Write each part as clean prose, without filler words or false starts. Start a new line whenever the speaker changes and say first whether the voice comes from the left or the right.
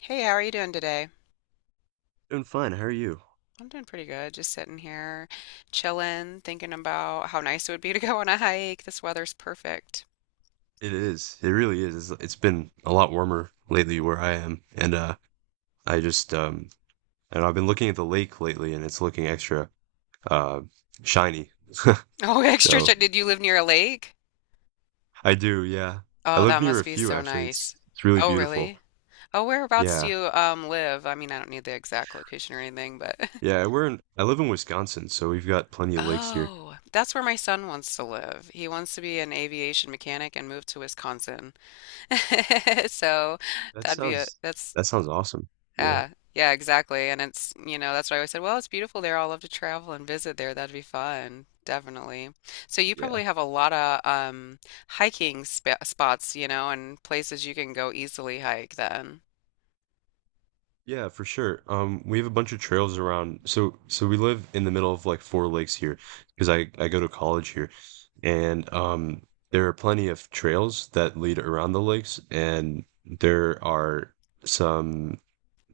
left: Hey, how are you doing today?
right: Doing fine. How are you?
left: I'm doing pretty good. Just sitting here, chilling, thinking about how nice it would be to go on a hike. This weather's perfect.
right: It is. It really is. It's been a lot warmer lately where I am, and I just and I've been looking at the lake lately, and it's looking extra uh shiny.
left: Oh, extra
right: So
left: shit. Did you live near a lake?
right: I do, yeah. I
left: Oh,
right: live
left: that
right: near
left: must
right: a
left: be
right: few
left: so
right: actually.
left: nice.
right: It's really
left: Oh,
right: beautiful.
left: really? Oh, whereabouts do
right: Yeah,
left: you live? I mean, I don't need the exact location or anything, but
right: yeah. We're in. I live in Wisconsin, so we've got plenty of lakes here.
left: Oh, that's where my son wants to live. He wants to be an aviation mechanic and move to Wisconsin. So
right: That
left: that'd be a
right: sounds
left: that's
right: that sounds awesome. Yeah,
left: yeah, yeah, exactly. And that's why I always said, well, it's beautiful there. I'll love to travel and visit there. That'd be fun. Definitely. So you probably
right: yeah.
left: have a lot of hiking sp spots, and places you can go easily hike then.
right: Yeah, for sure. We have a bunch of trails around. So we live in the middle of like four lakes here because I go to college here, and there are plenty of trails that lead around the lakes, and there are some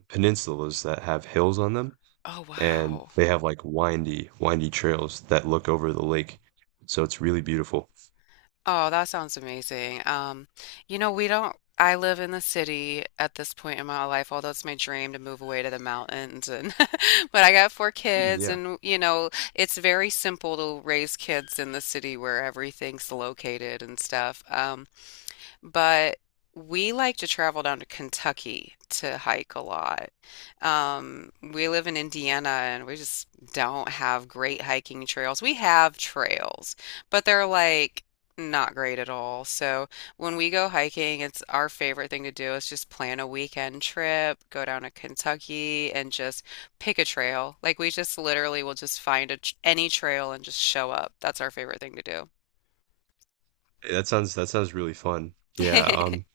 right: peninsulas that have hills on them,
left: Oh,
right: and
left: wow.
right: they have like windy, windy trails that look over the lake. So it's really beautiful.
left: Oh, that sounds amazing. You know, we don't, I live in the city at this point in my life, although it's my dream to move away to the mountains and but I got four
right: Mm,
left: kids
right: yeah.
left: and it's very simple to raise kids in the city where everything's located and stuff. But we like to travel down to Kentucky to hike a lot. We live in Indiana and we just don't have great hiking trails. We have trails, but they're like not great at all. So when we go hiking, it's our favorite thing to do is just plan a weekend trip, go down to Kentucky and just pick a trail. Like we just literally will just find a, any trail and just show up. That's our favorite thing to do.
right: Hey, that sounds really fun. Yeah,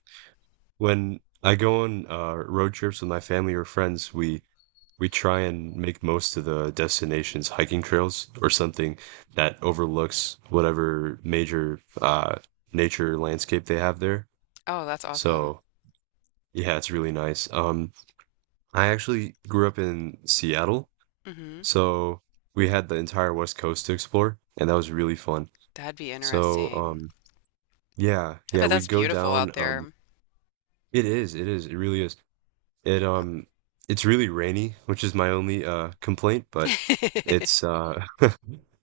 right: when I go on road trips with my family or friends, we try and make most of the destinations hiking trails or something that overlooks whatever major nature landscape they have there.
left: Oh, that's awesome.
right: So yeah, it's really nice. I actually grew up in Seattle,
left: Hmm.
right: so we had the entire West Coast to explore, and that was really fun.
left: That'd be
right: So
left: interesting.
right: yeah,
left: I
right: yeah,
left: bet
right: we'd
left: that's
right: go
left: beautiful
right: down.
left: out there.
right: It is, it is, it really is. It
left: Wow.
right: um, it's really rainy, which is my only complaint, but
left: I
right: it's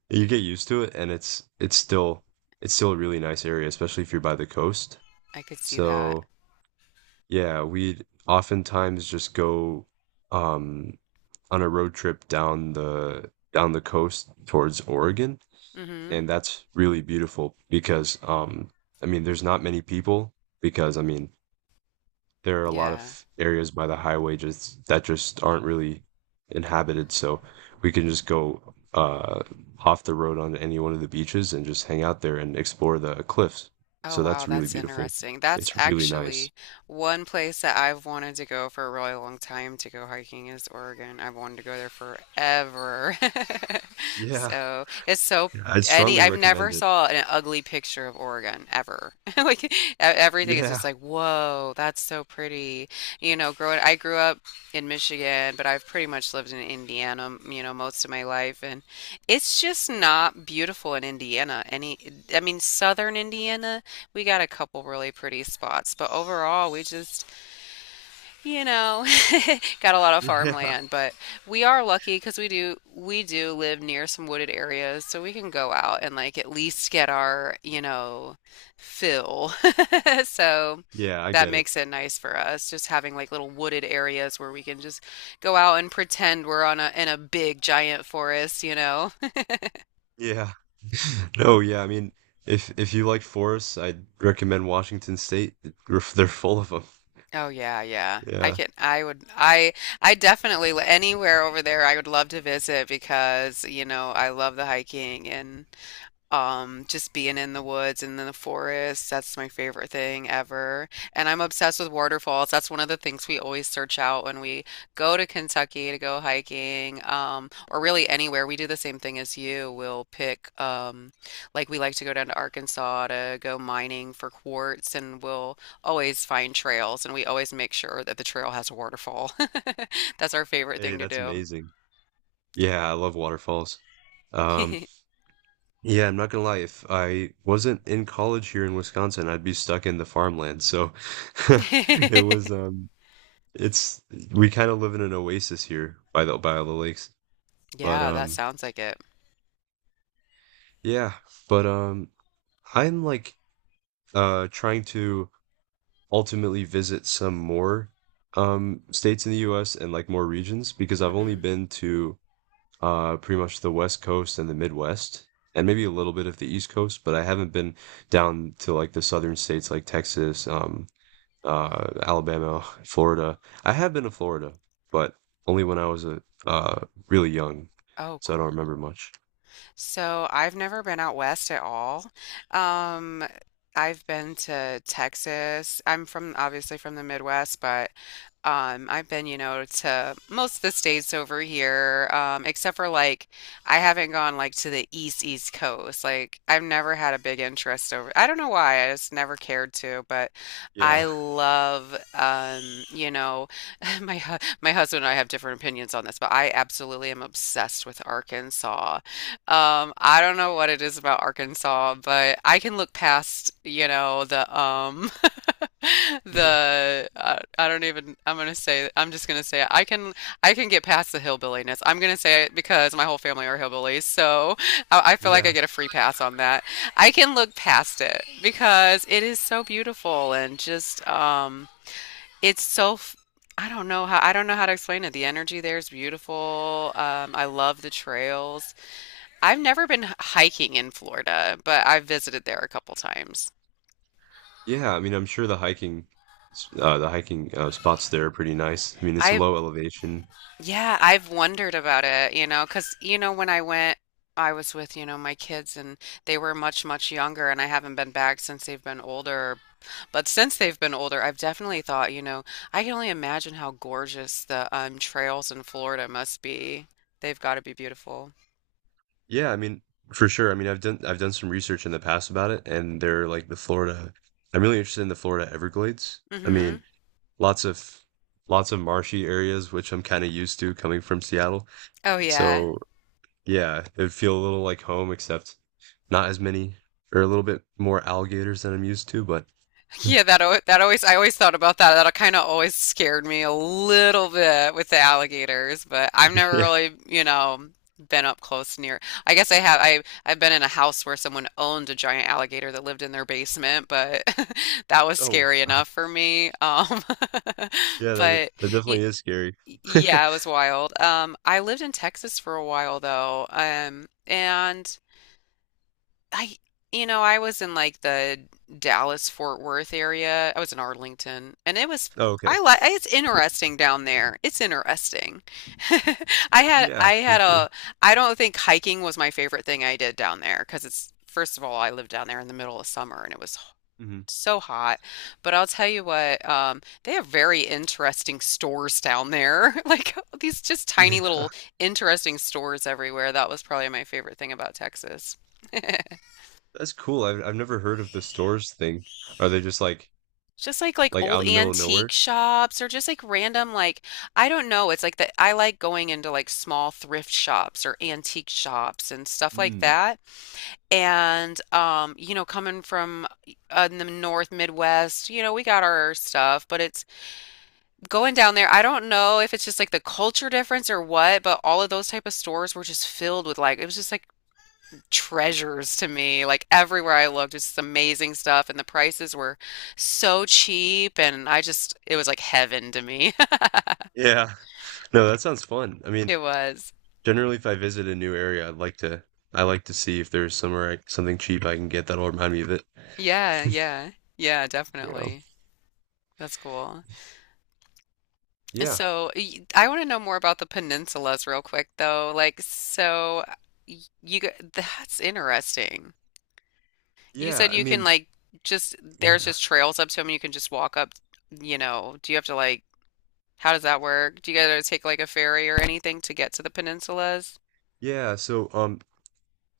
right: you get used to it, and it's still a really nice area, especially if you're by the coast.
left: could see that.
right: So yeah, we'd oftentimes just go um, on a road trip down the coast towards Oregon,
left: Hmm.
right: and that's really beautiful because I mean, there's not many people because I mean, there are a lot
left: Yeah.
right: of areas by the highway just that just aren't really inhabited, so we can just go off the road on any one of the beaches and just hang out there and explore the cliffs.
left: Oh,
right: So
left: wow,
right: that's really
left: that's
right: beautiful.
left: interesting. That's
right: It's really nice.
left: actually one place that I've wanted to go for a really long time to go hiking is Oregon. I've wanted to go there forever.
right: Yeah,
left: So it's so
right: yeah, I'd
left: any
right: strongly
left: I've never
right: recommend it.
left: saw an ugly picture of Oregon ever. Like everything is
right: Yeah,
left: just like, whoa, that's so pretty. Growing I grew up in Michigan, but I've pretty much lived in Indiana, most of my life, and it's just not beautiful in Indiana. I mean, southern Indiana, we got a couple really pretty spots, but overall, we just, you know, got a lot of
right: yeah,
left: farmland. But we are lucky because we do live near some wooded areas, so we can go out and like at least get our, fill. So
right: yeah, I
left: that
right: get it.
left: makes it nice for us, just having like little wooded areas where we can just go out and pretend we're on a in a big giant forest, you know.
right: Yeah. No, yeah, I mean, if you like forests, I'd recommend Washington State. They're full of them.
left: Oh yeah, yeah. I
right: Yeah.
left: can I would I I definitely anywhere over there I would love to visit because, I love the hiking and just being in the woods and in the forest, that's my favorite thing ever. And I'm obsessed with waterfalls. That's one of the things we always search out when we go to Kentucky to go hiking, or really anywhere. We do the same thing as you. We'll pick, like we like to go down to Arkansas to go mining for quartz, and we'll always find trails, and we always make sure that the trail has a waterfall. That's our favorite
right: Hey,
left: thing to
right: that's
left: do.
right: amazing. Yeah, I love waterfalls. Um, yeah, I'm not gonna lie, if I wasn't in college here in Wisconsin, I'd be stuck in the farmland. So it was it's we kind of live in an oasis here by all the lakes. But
left: Yeah, that sounds like it.
right: Yeah, but I'm like trying to ultimately visit some more states in the US and like more regions because I've only
left: Hmm.
right: been to pretty much the West Coast and the Midwest, and maybe a little bit of the East Coast, but I haven't been down to like the southern states like Texas, Alabama, Florida. I have been to Florida, but only when I was a really young,
left: Oh,
right: so I don't
left: cool.
right: remember much.
left: So I've never been out west at all. Um, I've been to Texas. I'm from obviously from the Midwest, but I've been, to most of the states over here, except for like I haven't gone like to the east coast. Like I've never had a big interest over. I don't know why. I just never cared to, but I
right: Yeah,
left: love, you know, my my husband and I have different opinions on this, but I absolutely am obsessed with Arkansas. I don't know what it is about Arkansas, but I can look past, the
right: yeah,
left: the I don't even I'm just gonna say it. I can get past the hillbilliness. I'm gonna say it because my whole family are hillbillies, so I feel like I
right: yeah,
left: get a free pass on that. I can look past it because it is so beautiful and just it's so f- I don't know how to explain it. The energy there is beautiful. I love the trails. I've never been hiking in Florida, but I've visited there a couple times.
right: yeah. I mean, I'm sure the hiking, the hiking spots there are pretty nice. I mean, it's a
left: I've,
right: low elevation.
left: yeah, I've wondered about it, because, when I went, I was with, my kids and they were much, much younger, and I haven't been back since they've been older. But since they've been older, I've definitely thought, I can only imagine how gorgeous the trails in Florida must be. They've got to be beautiful.
right: Yeah, I mean, for sure. I mean, I've done some research in the past about it, and they're like the Florida. I'm really interested in the Florida Everglades. I
left: Hmm.
right: mean, lots of lots of marshy areas, which I'm kind of used to coming from Seattle.
left: Oh, yeah.
right: So yeah, it'd feel a little like home, except not as many or a little bit more alligators than I'm used to. But
left: Yeah, that always I always thought about that. That kind of always scared me a little bit with the alligators, but I've never
right: yeah.
left: really, been up close near. I guess I have. I've been in a house where someone owned a giant alligator that lived in their basement, but that was
right: Oh
left: scary
right: wow.
left: enough for me.
right: Yeah,
left: But
right: that
left: y
right: definitely is scary.
left: yeah, it was wild. I lived in Texas for a while though, and. I, you know, I was in like the Dallas Fort Worth area. I was in Arlington, and it was
right: Oh, okay.
left: I like it's interesting down there. It's interesting.
right: Yeah,
left: I
right: for
left: had
right: sure.
left: a I don't think hiking was my favorite thing I did down there because it's first of all I lived down there in the middle of summer and it was
right: Hmm.
left: so hot. But I'll tell you what, they have very interesting stores down there. Like these just tiny little interesting stores everywhere. That was probably my favorite thing about Texas.
right: That's cool. I've never heard of the stores thing. Are they just
left: Just like
right: like out
left: old
right: in the middle of
left: antique
right: nowhere?
left: shops or just like random like I don't know. It's like that I like going into like small thrift shops or antique shops and stuff like
right: Hmm.
left: that. And coming from in the North Midwest, we got our stuff, but it's going down there. I don't know if it's just like the culture difference or what, but all of those type of stores were just filled with like it was just like treasures to me. Like everywhere I looked, it's amazing stuff, and the prices were so cheap, and I just it was like heaven to me.
right: Yeah. No, that sounds fun. I mean,
left: It was.
right: generally if I visit a new area, I like to see if there's somewhere something cheap I can get that'll remind me of it.
left: Yeah, yeah. Yeah,
right: Yeah.
left: definitely. That's cool.
right: Yeah.
left: So, I want to know more about the peninsulas real quick though. Like so that's interesting. You
right: Yeah,
left: said
right: I
left: you can
right: mean,
left: like just there's
right: yeah.
left: just trails up to them and you can just walk up, you know. Do you have to like how does that work? Do you guys take like a ferry or anything to get to the peninsulas?
right: Yeah, so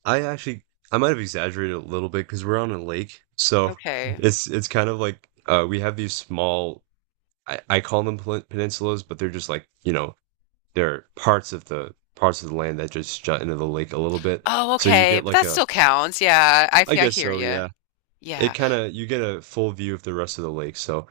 right: I actually I might have exaggerated a little bit because we're on a lake. So
left: Okay.
right: it's kind of like we have these small I call them peninsulas, but they're just like, you know, there are parts of the land that just jut into the lake a little bit.
left: Oh,
right: So you
left: okay.
right: get
left: But
right: like
left: that
right: a
left: still counts. Yeah,
right: I
left: I
right: guess
left: hear
right: so,
left: you.
right: yeah.
left: Yeah.
right: It kinda you get a full view of the rest of the lake, so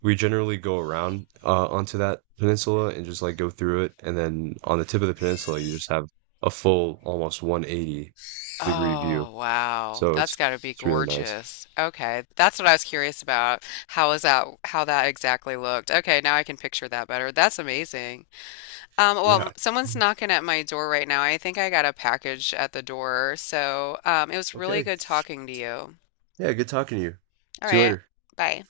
right: we generally go around, onto that peninsula and just, like, go through it, and then on the tip of the peninsula, you just have a full, almost 180-degree view.
left: Oh, wow.
right: So
left: That's
right: it's
left: got to be
right: it's really nice.
left: gorgeous. Okay. That's what I was curious about. How is that, how that exactly looked? Okay, now I can picture that better. That's amazing. Well,
right: Yeah.
left: someone's
right: Mm,
left: knocking at my door right now. I think I got a package at the door. So, it was really
right: okay.
left: good talking to you.
right: Yeah, good talking to you.
left: All
right: See you
left: right.
right: later.
left: Bye.